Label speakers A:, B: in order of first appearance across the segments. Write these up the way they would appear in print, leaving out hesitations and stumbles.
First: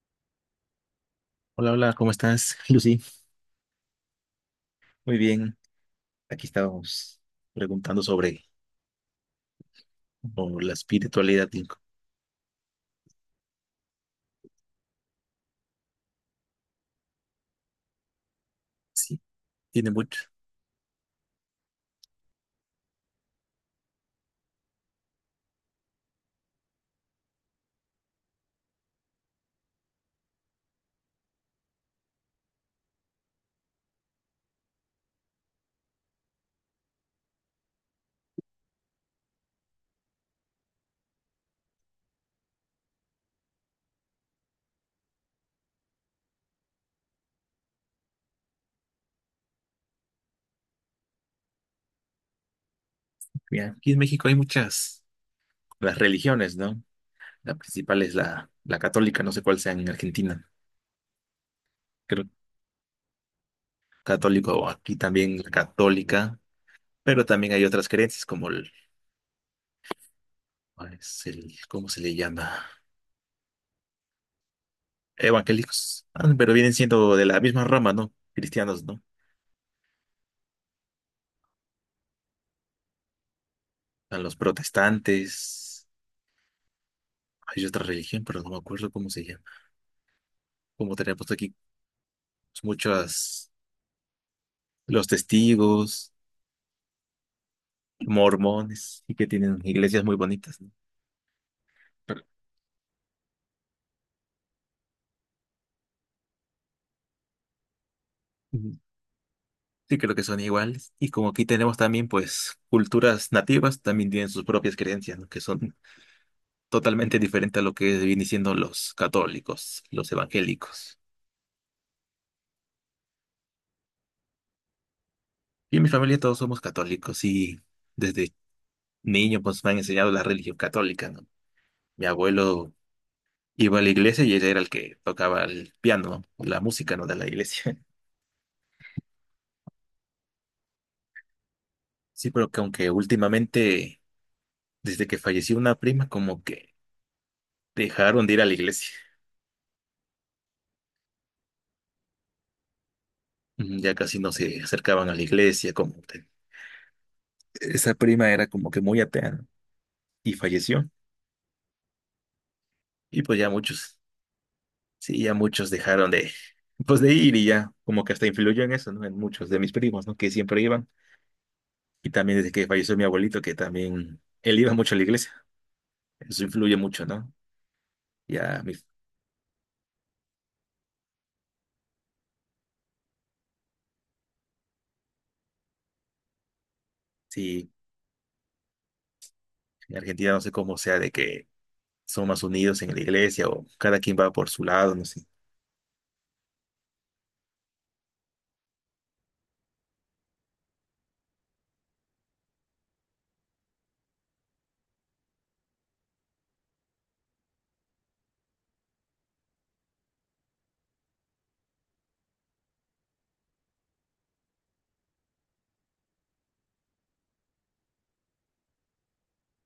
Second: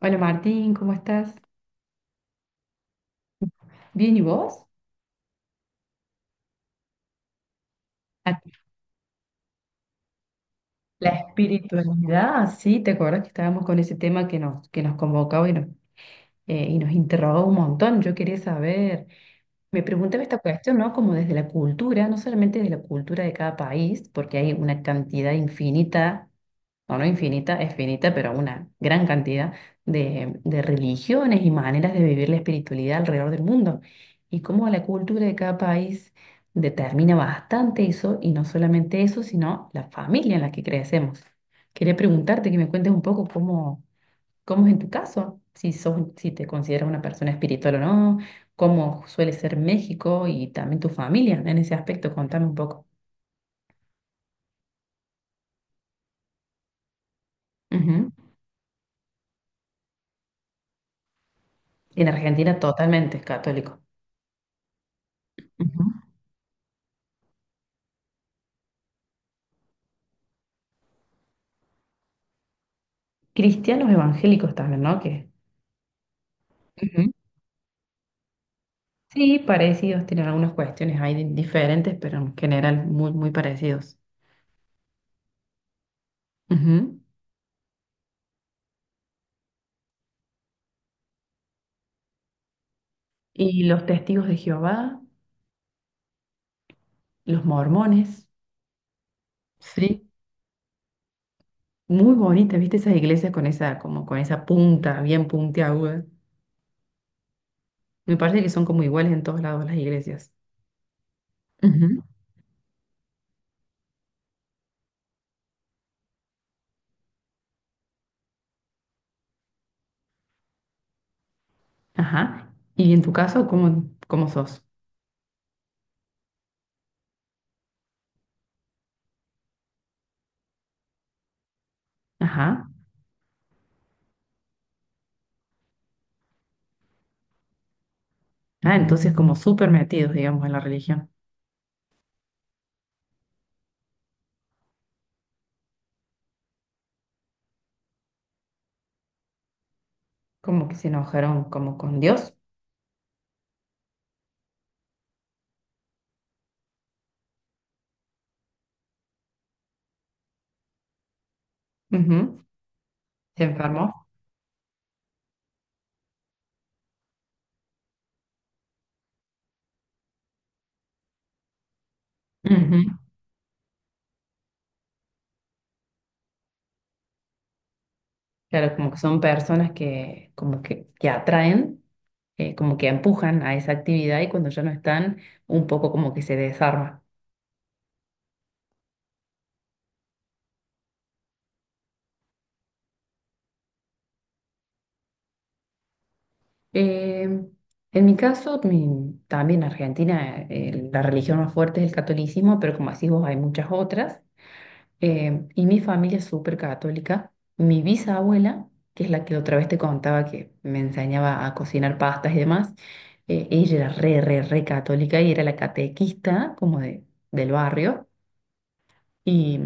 A: Hola Martín, ¿cómo estás?
B: Hola, hola, ¿cómo estás, Lucy?
A: Bien, ¿y vos?
B: Muy bien, aquí estábamos preguntando
A: Ah,
B: sobre o la
A: la
B: espiritualidad. Y
A: espiritualidad, sí, ¿te acuerdas que estábamos con ese tema que nos convocaba y nos interrogó un montón? Yo quería saber,
B: sí,
A: me
B: tiene
A: preguntaba
B: mucho.
A: esta cuestión, ¿no? Como desde la cultura, no solamente desde la cultura de cada país, porque hay una cantidad infinita no, no infinita, es finita, pero una gran cantidad de religiones y maneras de vivir la espiritualidad alrededor del mundo. Y cómo la cultura de cada país determina bastante eso, y no solamente eso, sino la familia en la que crecemos. Quería preguntarte que me cuentes un poco cómo, cómo es en tu caso, si sos, si te consideras una persona espiritual o no, cómo suele ser México y también tu familia en ese aspecto. Contame un poco.
B: Mira, aquí en México hay muchas, las religiones, ¿no? La principal
A: Ujú.
B: es la católica, no sé cuál sea en Argentina.
A: En
B: Creo
A: Argentina totalmente es católico.
B: católico o aquí también la católica, pero también hay otras creencias como el, ¿cuál es el- ¿cómo se le llama?
A: Cristianos evangélicos también, ¿no? Que
B: Evangélicos. Ah, pero vienen
A: Ujú.
B: siendo de la misma rama, ¿no? Cristianos, ¿no?
A: Sí, parecidos, tienen algunas cuestiones ahí diferentes, pero en general muy, muy parecidos.
B: A los protestantes.
A: Ujú.
B: Hay otra religión, pero no me acuerdo cómo se llama. Como tenemos aquí muchos,
A: Y los testigos de Jehová,
B: los testigos,
A: los mormones,
B: mormones, y que tienen iglesias
A: sí.
B: muy bonitas, ¿no?
A: Muy
B: Pero-
A: bonitas, ¿viste? Esas iglesias con esa, como con esa punta, bien puntiaguda. Me parece que son
B: ujú.
A: como iguales en todos lados las
B: Sí, creo que
A: iglesias.
B: son iguales. Y como aquí tenemos
A: Ujú.
B: también, pues, culturas nativas, también tienen sus propias creencias, ¿no? Que son totalmente diferentes a lo que vienen siendo los católicos, los evangélicos.
A: Ajá. ¿Y en tu caso, cómo, cómo sos?
B: Y en mi familia todos somos católicos y desde niño, pues, me han enseñado la religión católica, ¿no? Mi
A: Ajá.
B: abuelo iba a la iglesia y él era el que tocaba el piano, ¿no? La música, ¿no? De la iglesia.
A: Ah, entonces como súper metidos, digamos, en la religión.
B: Sí, pero que aunque últimamente, desde que falleció una prima, como que dejaron de ir a la iglesia.
A: Como que se enojaron como con Dios.
B: Mm, ya casi no se acercaban a la iglesia, como que esa prima era como que muy atea, ¿no? Y falleció. Y pues
A: Se
B: ya muchos,
A: enfermó.
B: sí, ya muchos dejaron de, pues de ir y ya, como que hasta influyó en eso, ¿no? En muchos de mis primos, ¿no? Que siempre iban. Y también desde que
A: Ujú.
B: falleció mi abuelito, que también él iba mucho a la iglesia. Eso influye mucho, ¿no? Ya, mi-
A: Claro, como que son personas que, como que atraen, como que empujan a esa actividad y cuando ya no están, un poco como que se desarma.
B: sí, en Argentina no sé cómo sea de que son más unidos en la iglesia o cada quien va por su lado, no sé.
A: Eh, en mi caso, también en Argentina, la religión más fuerte es el catolicismo, pero como así vos, hay muchas otras. Y mi familia es súper católica. Mi bisabuela, que es la que otra vez te contaba que me enseñaba a cocinar pastas y demás, ella era re, re, re católica y era la catequista como de, del barrio. Y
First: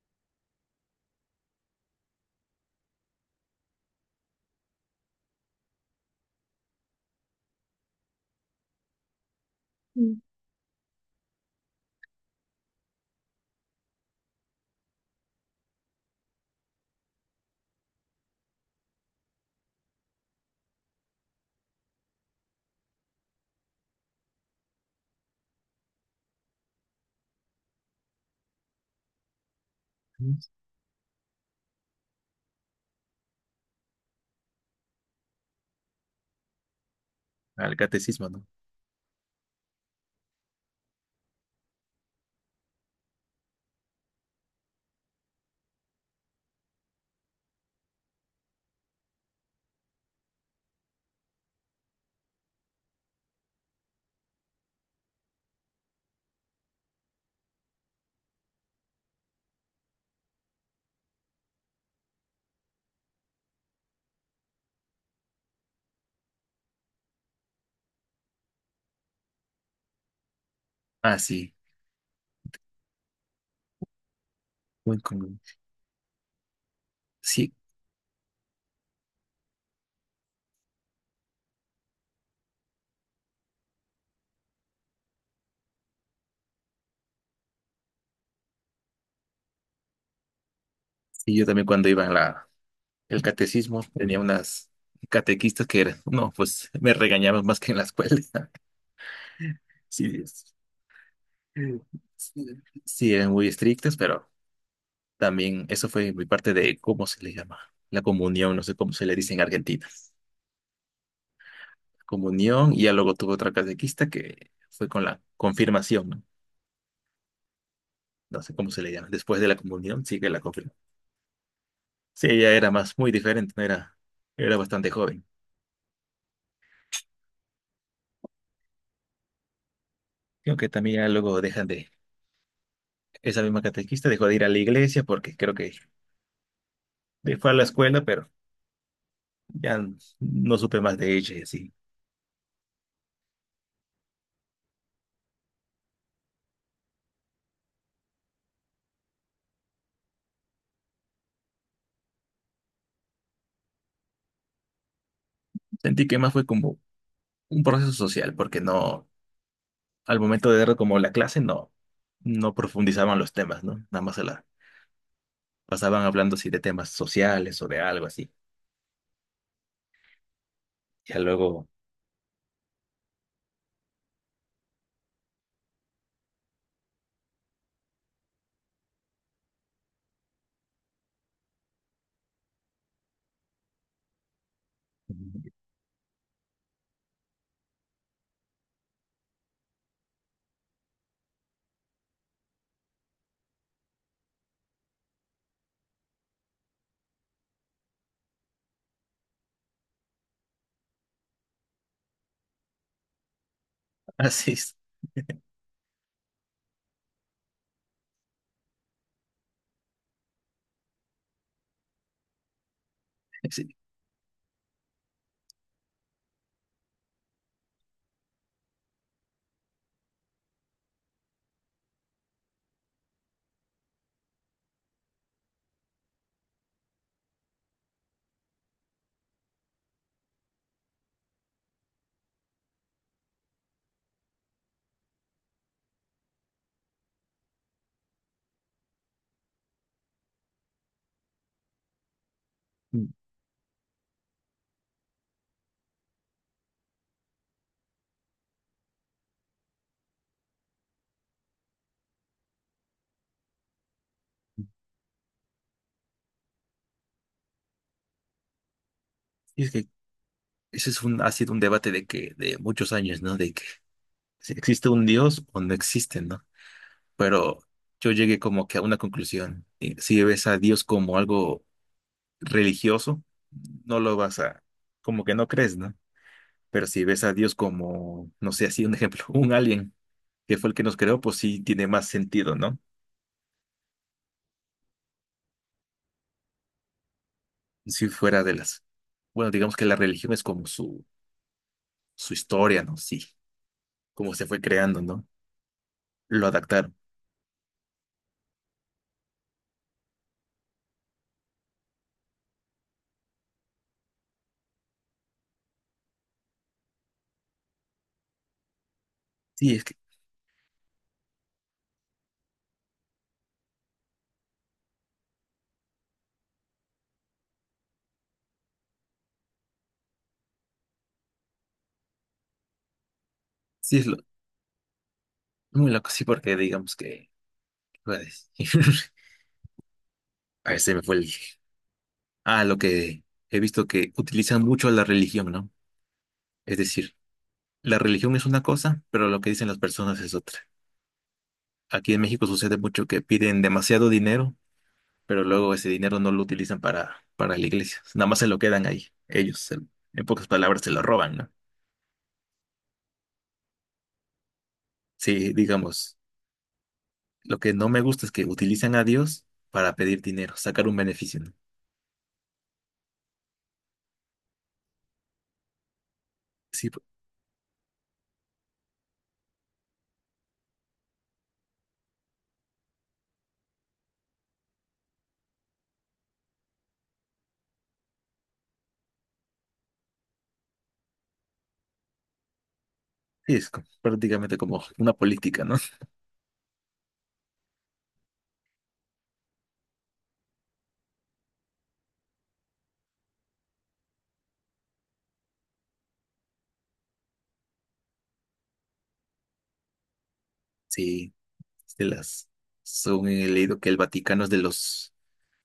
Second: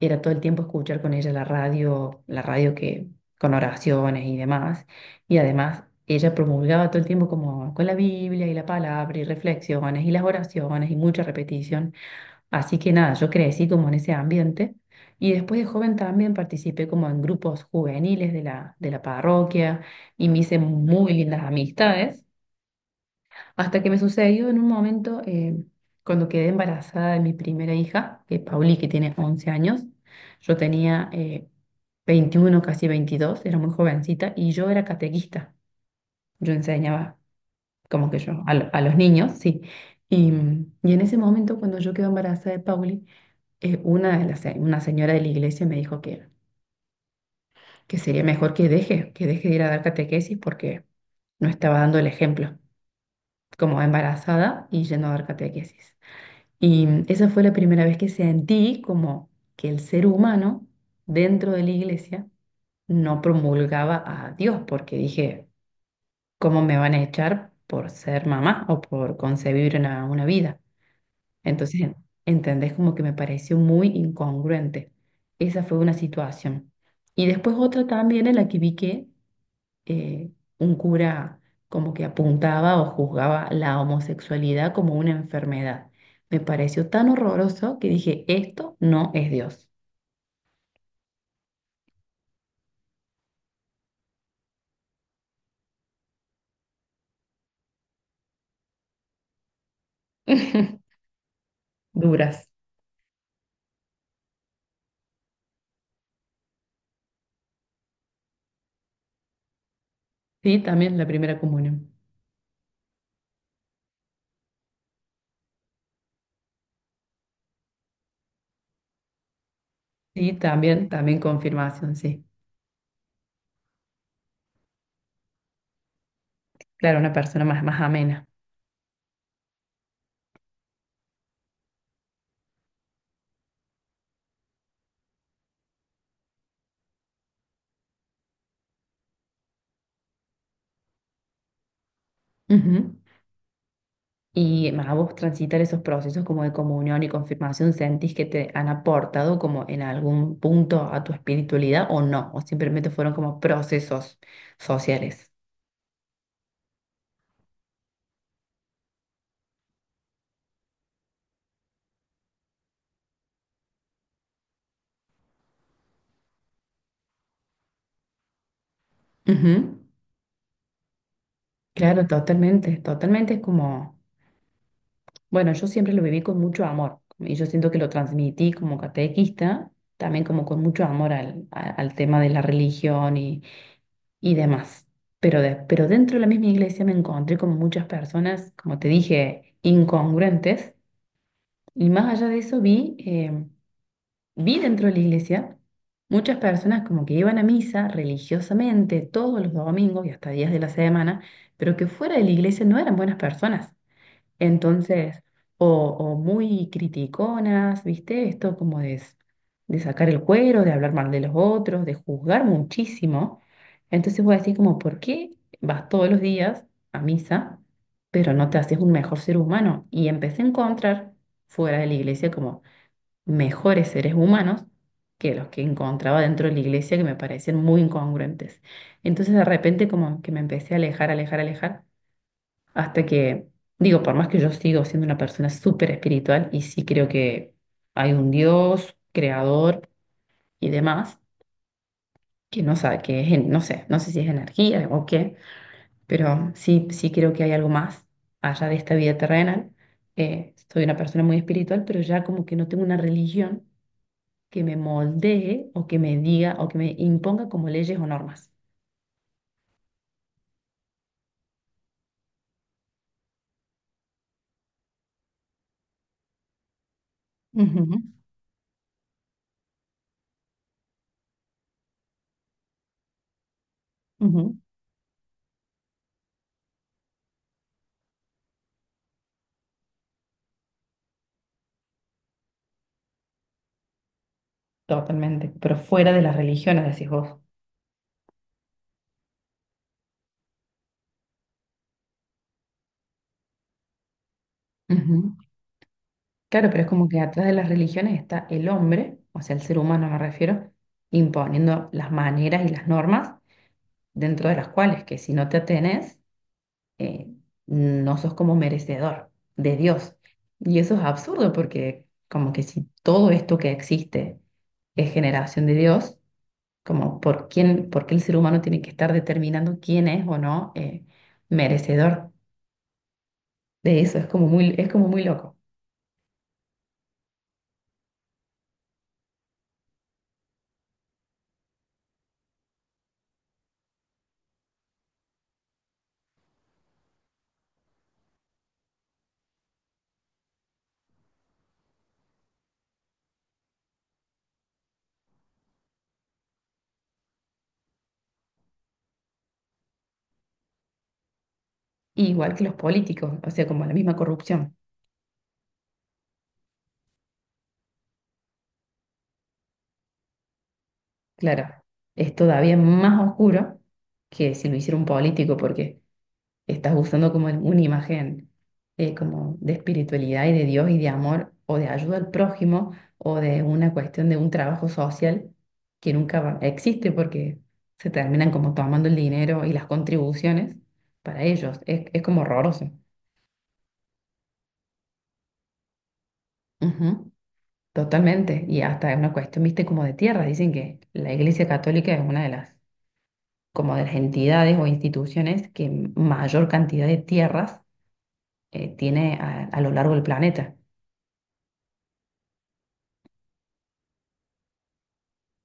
A: era todo el tiempo escuchar con ella la radio que con oraciones y demás. Y además ella promulgaba todo el tiempo como con la Biblia y la palabra y reflexiones y las oraciones y mucha repetición. Así que nada, yo crecí como en ese ambiente y después de joven también participé como en grupos juveniles de la parroquia y me hice muy lindas amistades, hasta que me sucedió en un momento cuando quedé embarazada de mi primera hija, que es Pauli, que tiene 11 años, yo tenía 21, casi 22, era muy jovencita y yo era catequista, yo enseñaba
B: ¿Al
A: como que
B: catecismo, no?
A: yo, a, a los niños, sí. Y, y en ese momento, cuando yo quedé embarazada de Pauli, una, una señora de la iglesia me dijo que, que sería mejor que deje de ir a dar catequesis porque no estaba dando el ejemplo, como embarazada y yendo a dar catequesis. Y esa fue la primera vez que sentí como que el ser humano dentro de la iglesia no promulgaba a Dios, porque dije, ¿cómo me van a echar por ser mamá o por concebir una vida?
B: Ah, sí,
A: Entonces, entendés como que me pareció muy incongruente.
B: muy común.
A: Esa fue una situación. Y
B: Sí,
A: después otra también en la que vi que eh, un cura como que apuntaba o juzgaba la homosexualidad como una enfermedad. Me pareció tan horroroso que dije, esto no es Dios.
B: sí, yo también cuando iba en la, el catecismo tenía unas catequistas que eran, no, pues me regañaban más que en la escuela. Sí, es- sí,
A: Duras.
B: sí, eran muy estrictas, pero también eso fue mi parte de, ¿cómo se le llama? La comunión, no sé cómo se le dice en Argentina.
A: Sí, también la primera comunión.
B: Comunión, y ya luego tuve otra catequista que fue con la confirmación, ¿no? No sé cómo se le llama, después de la comunión, sí que
A: Sí,
B: la confirmó.
A: también, también confirmación, sí.
B: Sí, ella era más, muy diferente, no era, era bastante joven.
A: Claro, una persona más, más amena.
B: Creo que también ya luego dejan de, esa misma catequista dejó de ir a la iglesia porque creo que de- fue a la escuela, pero ya n- no supe más de ella y así.
A: Ujú. Y a vos transitar esos procesos como de comunión y confirmación, ¿sentís que te han aportado como en algún punto a tu espiritualidad o no? ¿O simplemente fueron como procesos sociales?
B: Sentí que más fue como un proceso social, porque no, al momento de dar como la clase, no, no profundizaban los temas, ¿no? Nada más se la pasaban hablando así de temas sociales o de algo así.
A: Ujú.
B: Ya luego,
A: Claro, totalmente, totalmente. Es como, bueno, yo siempre lo viví con mucho amor y yo siento que lo transmití como catequista, también como con mucho amor al, al tema de la religión y demás. Pero,
B: mm,
A: pero dentro de la misma iglesia me encontré con muchas personas, como te dije, incongruentes. Y más allá de eso vi, vi dentro de la iglesia muchas personas como que iban a misa religiosamente todos los domingos y hasta días de la semana, pero que fuera de la iglesia no eran buenas personas.
B: así es.
A: Entonces, o muy criticonas, ¿viste? Esto como de, de sacar el cuero, de hablar mal de los otros, de juzgar muchísimo.
B: Sí.
A: Entonces voy a decir como, ¿por qué vas todos los días a misa, pero no te haces un mejor ser humano? Y empecé a encontrar fuera de la iglesia como mejores seres humanos que los que encontraba dentro de la iglesia que me parecían muy incongruentes. Entonces de repente como que me empecé a alejar, alejar, alejar. Hasta que, digo, por más que yo sigo siendo una persona súper espiritual y sí creo que hay un Dios, creador y demás, que no sabe, que es, no sé, no sé si es energía o qué, pero sí, sí creo que hay algo más allá de esta vida terrenal. Soy una persona muy espiritual, pero ya como que no tengo una religión que me moldee o que me diga o que me imponga como leyes o normas.
B: Y es que ese es un, ha sido un debate de que, de muchos años, ¿no? De que si existe un Dios o no existe, ¿no? Pero
A: Ujú,
B: yo llegué como que a una conclusión. Y si ves a Dios como algo religioso, no lo vas
A: ujú,
B: a, como que no crees, ¿no? Pero si ves a Dios como, no sé, así un ejemplo, un alien que fue el que nos creó, pues sí tiene más sentido, ¿no?
A: totalmente, pero fuera de las religiones, decís vos.
B: Si fuera de las, bueno, digamos que la religión es como su historia, ¿no? Sí, cómo se fue creando, ¿no?
A: Ujú.
B: Lo
A: Claro, pero es
B: adaptaron.
A: como que atrás de las religiones está el hombre, o sea, el ser humano me refiero, imponiendo las maneras y las normas dentro de las cuales que si no te atenes, eh, no sos como merecedor
B: Sí,
A: de
B: es que
A: Dios. Y eso es absurdo porque como que si todo esto que existe es generación de Dios, como por quién, por qué el ser humano tiene que estar determinando quién es o no merecedor
B: sí,
A: de
B: es lo,
A: eso, es como muy loco.
B: muy loco, sí, porque digamos que... ¿qué a decir? Ver, se me fue el... Ah, lo que he visto que utilizan mucho la religión, ¿no? Es decir, la religión es una cosa, pero lo que dicen las personas es otra. Aquí en México sucede mucho que piden demasiado dinero, pero luego ese dinero no lo utilizan para la iglesia. Nada más se lo quedan ahí. Ellos, se- en pocas palabras, se lo roban, ¿no?
A: Igual que los políticos, o sea, como la misma corrupción.
B: Sí, digamos, lo que no me gusta es que utilizan a Dios para pedir dinero, sacar un beneficio, ¿no?
A: Claro, es todavía más oscuro que si lo hiciera un político, porque
B: Sí,
A: estás
B: pues,
A: usando como una imagen como de espiritualidad y de Dios y de amor o de ayuda al prójimo o de una cuestión de un trabajo social que nunca existe porque se terminan como tomando el dinero y las contribuciones para ellos. Es como horroroso.
B: sí, es como- prácticamente como una política, ¿no?
A: Ujú, totalmente. Y hasta es una cuestión, viste, como de tierra. Dicen que la Iglesia Católica es una de las como de las entidades o instituciones que mayor cantidad de tierras tiene a lo largo del planeta.
B: Sí, de las. Según he leído que el Vaticano es de los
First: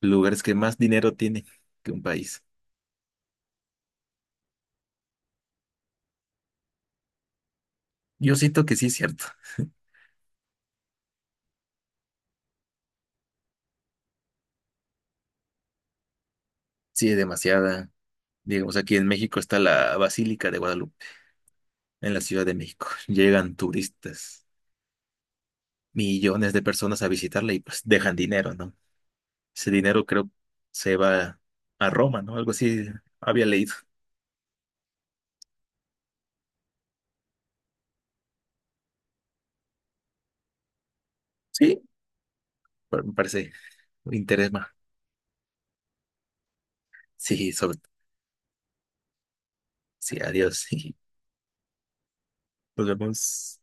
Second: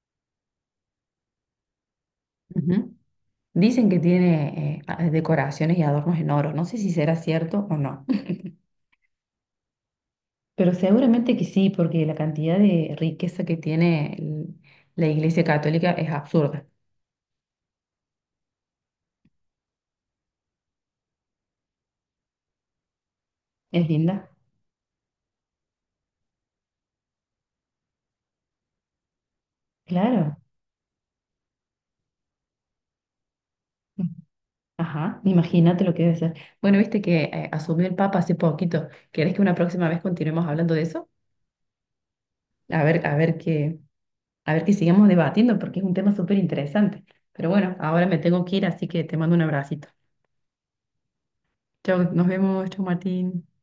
B: lugares que más dinero tiene que un país.
A: Ujú. Dicen que tiene decoraciones y adornos en oro. No sé si será cierto o no,
B: Yo siento que sí es cierto.
A: pero seguramente que sí, porque la cantidad de riqueza que tiene la Iglesia Católica es absurda.
B: Sí, es demasiada. Digamos, aquí en México está la Basílica de Guadalupe, en la Ciudad de México. Llegan
A: Es linda,
B: turistas, millones de personas a visitarla y pues dejan dinero, ¿no? Ese dinero creo
A: claro.
B: se va a Roma, ¿no? Algo así había leído.
A: Ajá, imagínate lo que debe ser. Bueno, viste que asumió el Papa hace poquito. ¿Querés que una próxima vez continuemos hablando de eso?
B: Sí, pero me
A: A ver
B: parece
A: qué,
B: un interés
A: a ver
B: más.
A: que sigamos debatiendo porque es un tema súper interesante. Pero
B: Sí,
A: bueno,
B: sobre...
A: ahora me tengo que ir, así que te mando un abracito.
B: Sí, adiós.
A: Chao, nos vemos, chao
B: Nos
A: Martín.
B: vemos.